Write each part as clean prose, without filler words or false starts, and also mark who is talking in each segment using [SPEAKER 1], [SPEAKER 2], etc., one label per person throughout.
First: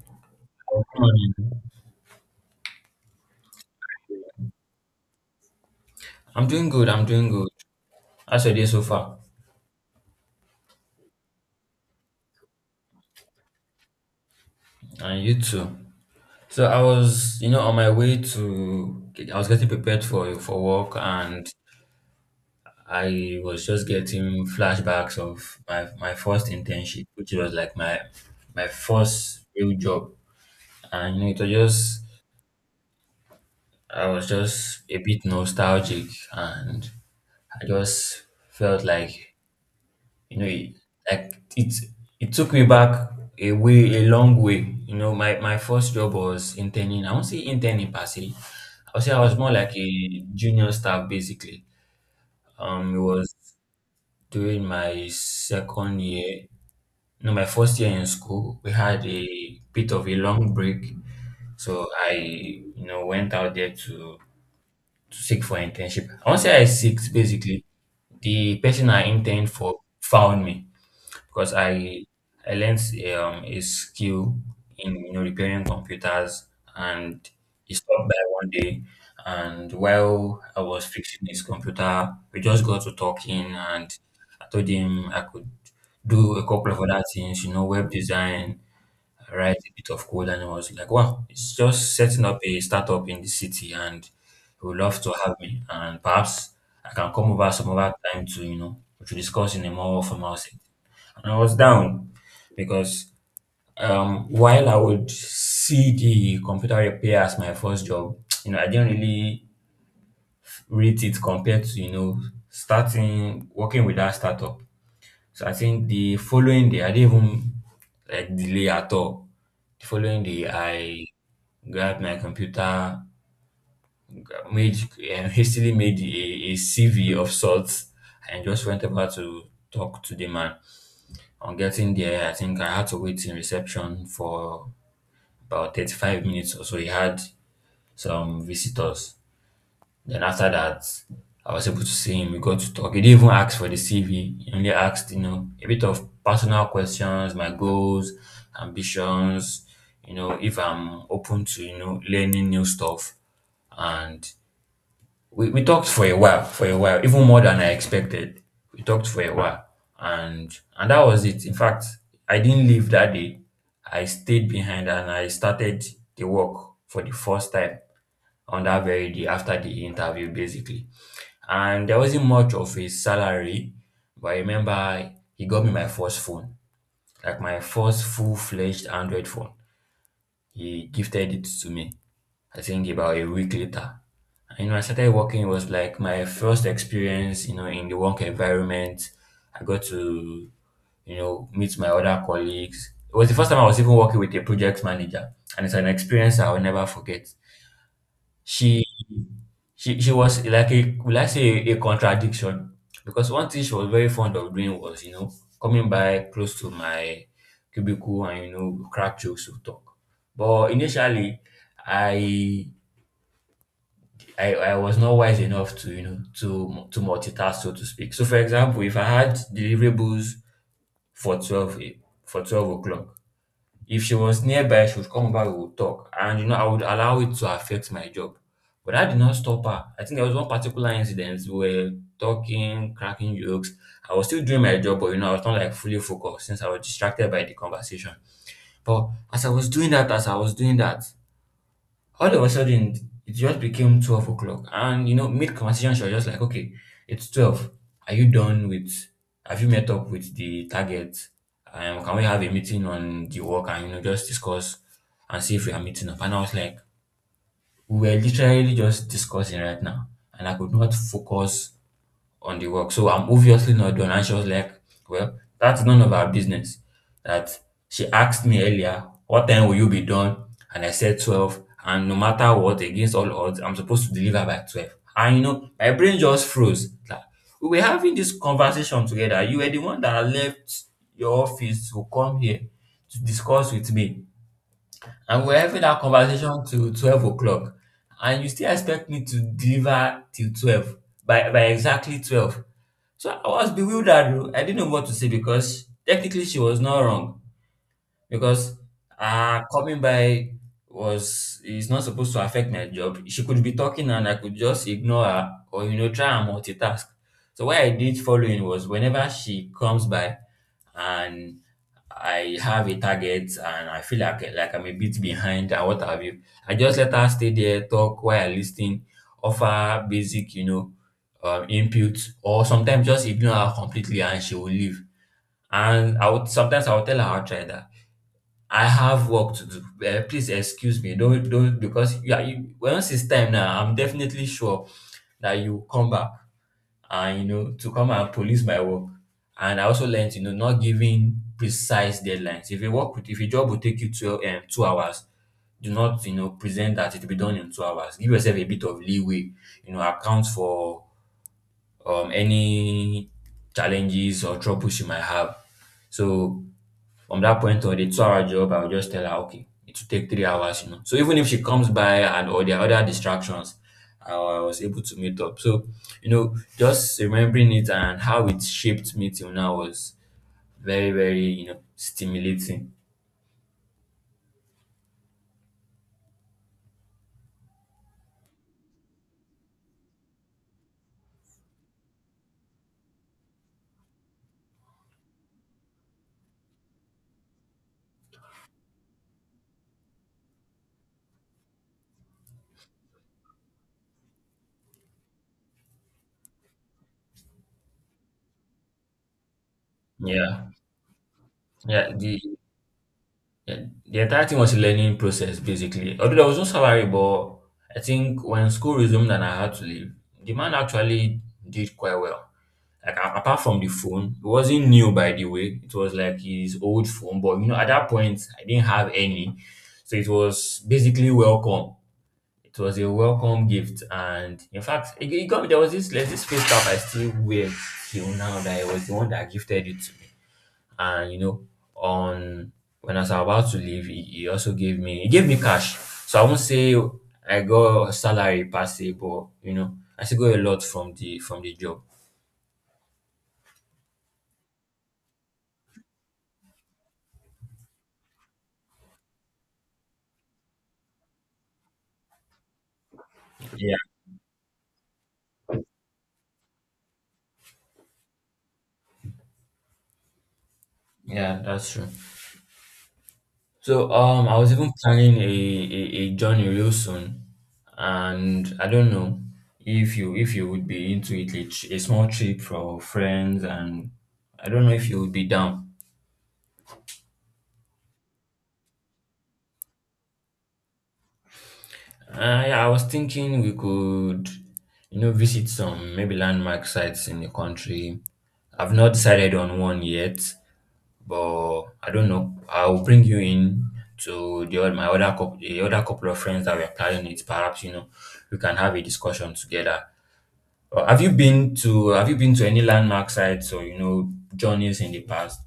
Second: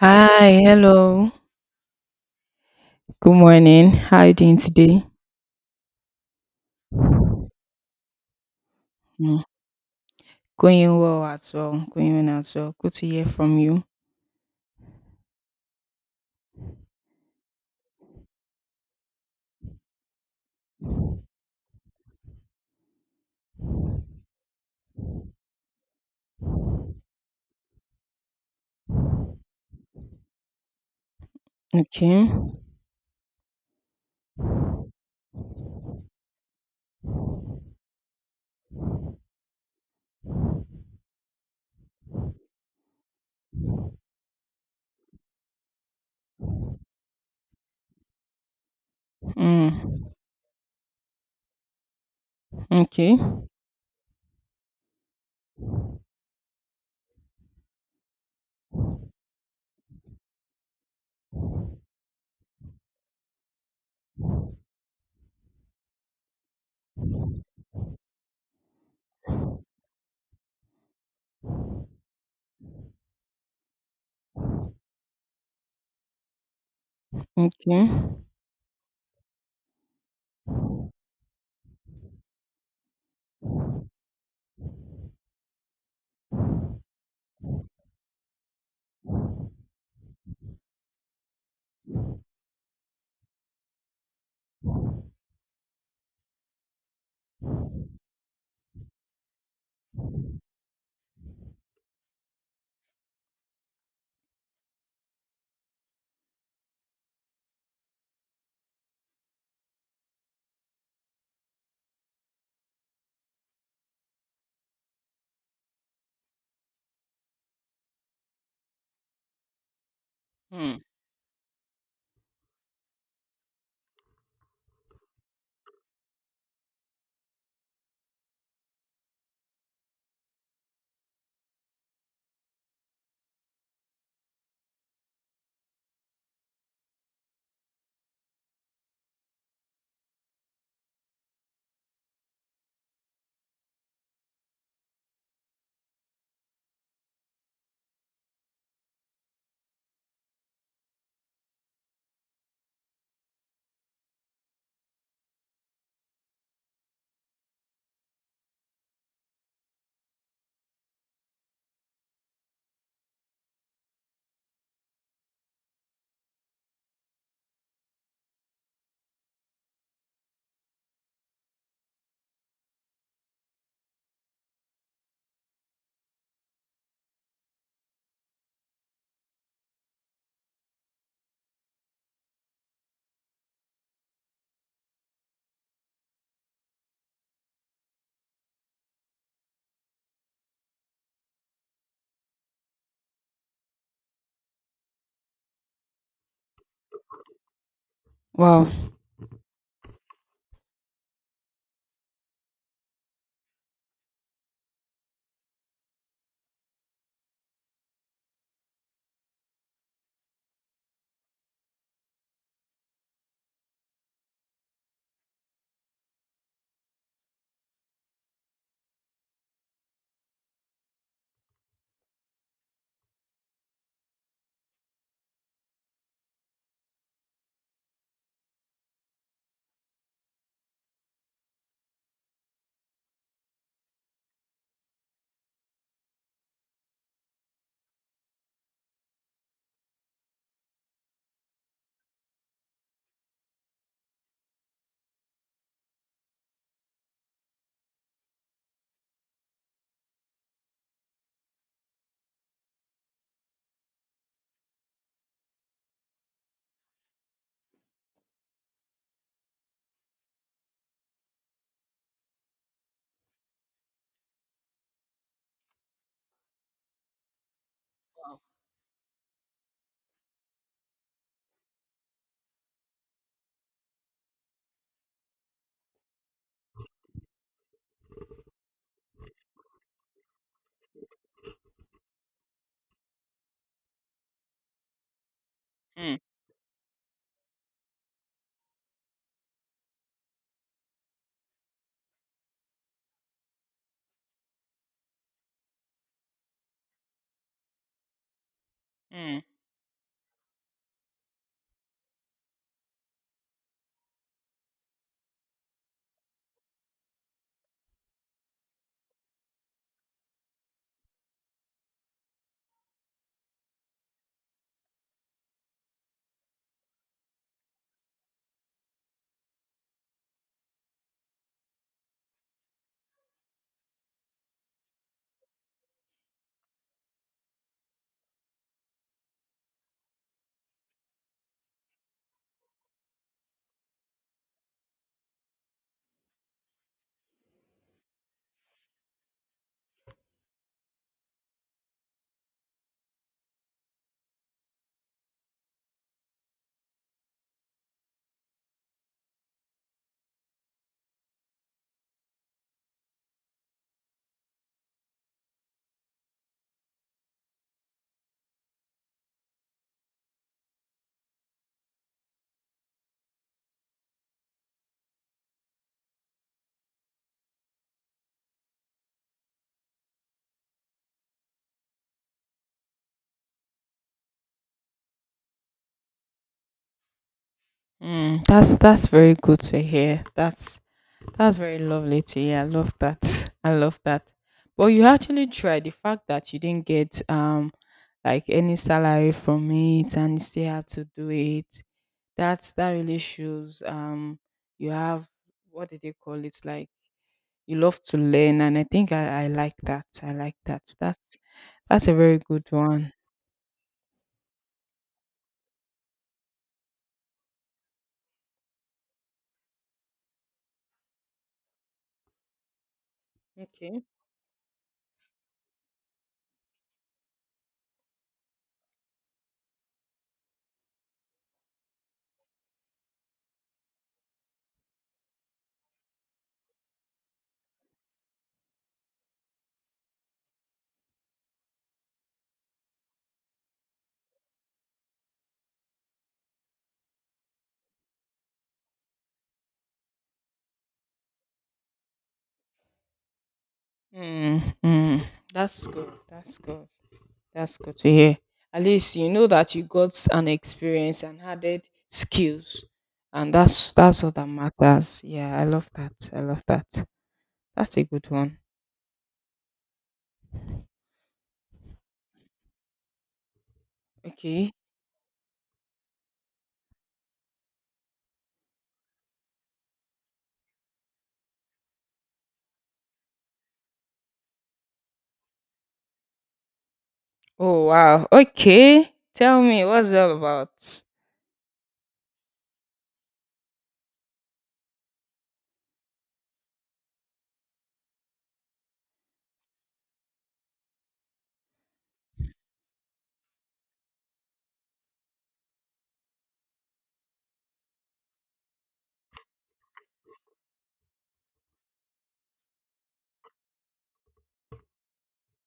[SPEAKER 1] Hi, hello.
[SPEAKER 2] Morning.
[SPEAKER 1] Good morning. How you doing today?
[SPEAKER 2] I'm doing good. I'm doing good. How's your day so far?
[SPEAKER 1] Mm. Going well as well. Going well as well. Good to hear from you.
[SPEAKER 2] And you too. So I was, on my way to. I was getting prepared for work, and I was just getting flashbacks of my first internship, which was like my first real job, and you know, it was just
[SPEAKER 1] Okay.
[SPEAKER 2] I was just a bit nostalgic, and I just felt like you know it, like it it took me back a way a long way. You know, my first job was interning. I won't say interning per se. I'll say I was more
[SPEAKER 1] Mm.
[SPEAKER 2] like a junior staff basically. It
[SPEAKER 1] Okay.
[SPEAKER 2] was during my second year. No, my first year in school, we had a bit of a long break. So I, you know, went out there to seek for internship. And once I seeked, basically, the person I interned for found me because I learned a skill in, you know, repairing computers, and he
[SPEAKER 1] Okay.
[SPEAKER 2] stopped by one day, and while I was fixing his computer, we just got to talking, and I told him I could do a couple of other things, you know, web design, write a bit of code. And I was like, wow, it's just setting up a startup in the city and he would love to have me. And perhaps I can come over some other time to, you know, to discuss in a more formal setting. And I was down because, while I would see the computer repair as my first job, you know, I didn't really rate it compared to, you know, starting working with that startup. So I think the following day, I didn't even like delay at all. The following day,
[SPEAKER 1] Mm.
[SPEAKER 2] I grabbed my computer, made hastily made a CV of sorts, and just went over to talk to the man. On getting there, I think I had to wait in reception for about 35 minutes or so. He had some visitors. Then after that, I was able to see him. We got to talk. He didn't even ask for the CV. He only asked, you know, a bit of personal questions, my goals, ambitions, you know, if I'm open to, you know, learning new stuff. And we talked for a while, even more than I expected. We talked for a while. And that was it. In fact, I didn't leave that day. I stayed behind and I started the work for the first time on that very day after the interview, basically. And there wasn't much of a salary, but I remember he got me my first phone, like my first full-fledged Android phone. He gifted it to me, I think about a week later. And, you know, I started working. It was like my first experience, you know, in the work environment. I got to, you know, meet my other colleagues. It was the first time I was even working with a project manager, and it's an experience I will never forget.
[SPEAKER 1] Wow.
[SPEAKER 2] She she she was like a, will I say, a contradiction, because one thing she was very fond of doing was, you know, coming by close to my cubicle and, you know, crack jokes to talk. But initially, I I was not wise enough to, you know, to multitask, so to speak. So for example, if I had deliverables for for 12 o'clock. If she was nearby, she would come back, we would talk. And, you know, I would allow it to affect my job. But that did not stop her. I think there was one particular incident. We were talking, cracking jokes. I was still doing my job, but, you know, I was not like fully focused since I was distracted by the conversation. But as I was doing that, all of a sudden it just became 12 o'clock. And you know, mid conversation, she was just like, okay, it's 12, are you done with, have you met up with the target, can we have a meeting on the work and, you know, just discuss and see if we are meeting up? And I was like, we were literally just discussing right now and I could not focus on the work. So I'm obviously not done. And she was like, well, that's none of our business. That she asked me earlier, what time will you be done? And I said 12. And no matter what, against all odds, I'm supposed to deliver by 12. And you know, my brain just froze. Like, we were having this conversation together. You were the one that left your office to come here to discuss with me. And we're having that
[SPEAKER 1] Mm.
[SPEAKER 2] conversation till 12 o'clock. And you still expect me to deliver till 12 by exactly 12. So I was bewildered. Oh. I didn't know what to say because technically she was not wrong, because
[SPEAKER 1] Mm.
[SPEAKER 2] coming by was is not supposed to affect my job. She could be talking and I could just ignore her, or you know, try and multitask. So what I did following was whenever she comes by and I have a target and I feel like I'm a bit behind and what have you, I just let her stay there, talk while I listen, offer basic, you know, input, or sometimes just ignore her completely and she will leave. And I would sometimes, I would tell her, I'll try that. I have work to do. Eh, please excuse me. Don't because yeah, you, once it's time now, I'm definitely sure that you come back and, you know, to come and police my work. And I also learned, you know, not giving precise deadlines. If a job will take you two 2 hours, do not, you know, present that it will be done in 2 hours. Give yourself a bit of leeway. You know, account for any challenges or troubles you might have. So from that point on, a 2 hour job, I'll just tell her, okay, it will take 3 hours, you know. So even if she comes by and all the other distractions, I was able to meet up. So, you know, just remembering it and how it shaped me till now was very, very, you know, stimulating.
[SPEAKER 1] Mm. That's very good to hear. That's very lovely to hear. I love that. I love that. But you actually tried. The fact that you didn't get like any salary from it and you still had to do it. That really shows you have, what do they call it, like you love to learn, and I think I like that. I like
[SPEAKER 2] Yeah.
[SPEAKER 1] that. That's
[SPEAKER 2] Yeah.
[SPEAKER 1] a very
[SPEAKER 2] The
[SPEAKER 1] good one.
[SPEAKER 2] yeah, the entire thing was a learning process basically. Although there was no salary, but I think when school resumed and I had to leave, the man actually did quite well. Like a, apart from the
[SPEAKER 1] Okay.
[SPEAKER 2] phone, it wasn't new by the way. It was like his old phone, but you know, at that point I didn't have any. So it was basically welcome. It was a welcome gift. And in fact, it got me, there was this, there's this face cap I still wear till now that it was the one that gifted it to me. And you know, on when I was about to leave, he also gave me, he gave me cash. So I won't say I got salary per se, but you know, I still got a lot from the job.
[SPEAKER 1] Mm, mm. That's good. That's good. That's good to hear. At least you know that you got an experience and added skills. And that's
[SPEAKER 2] Yeah,
[SPEAKER 1] that's what that matters. Yeah, I love that. I love that. That's a good one.
[SPEAKER 2] yeah, that's true. So I was
[SPEAKER 1] Okay.
[SPEAKER 2] even planning a journey real soon, and I don't know if you would be into it, a small trip for friends, and I don't know if you would be down.
[SPEAKER 1] Oh wow. Okay. Tell me, what's it all about?
[SPEAKER 2] I was thinking we could, you know, visit some, maybe landmark sites in the country. I've not decided on one yet, but I don't know, I'll bring you in to the other couple of friends that we're planning it. Perhaps you know we can have a discussion together. Have you been to, have you been to any landmark sites or you know journeys in the past?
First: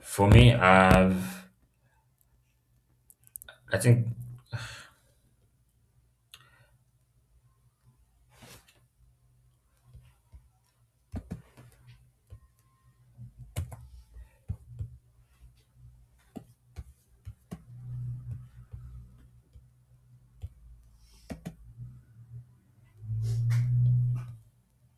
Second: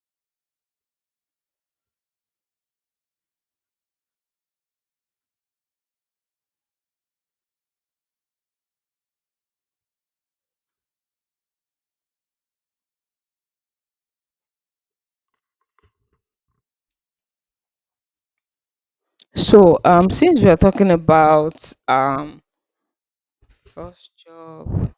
[SPEAKER 2] For me, I've I think
[SPEAKER 1] So, since we are talking about first job,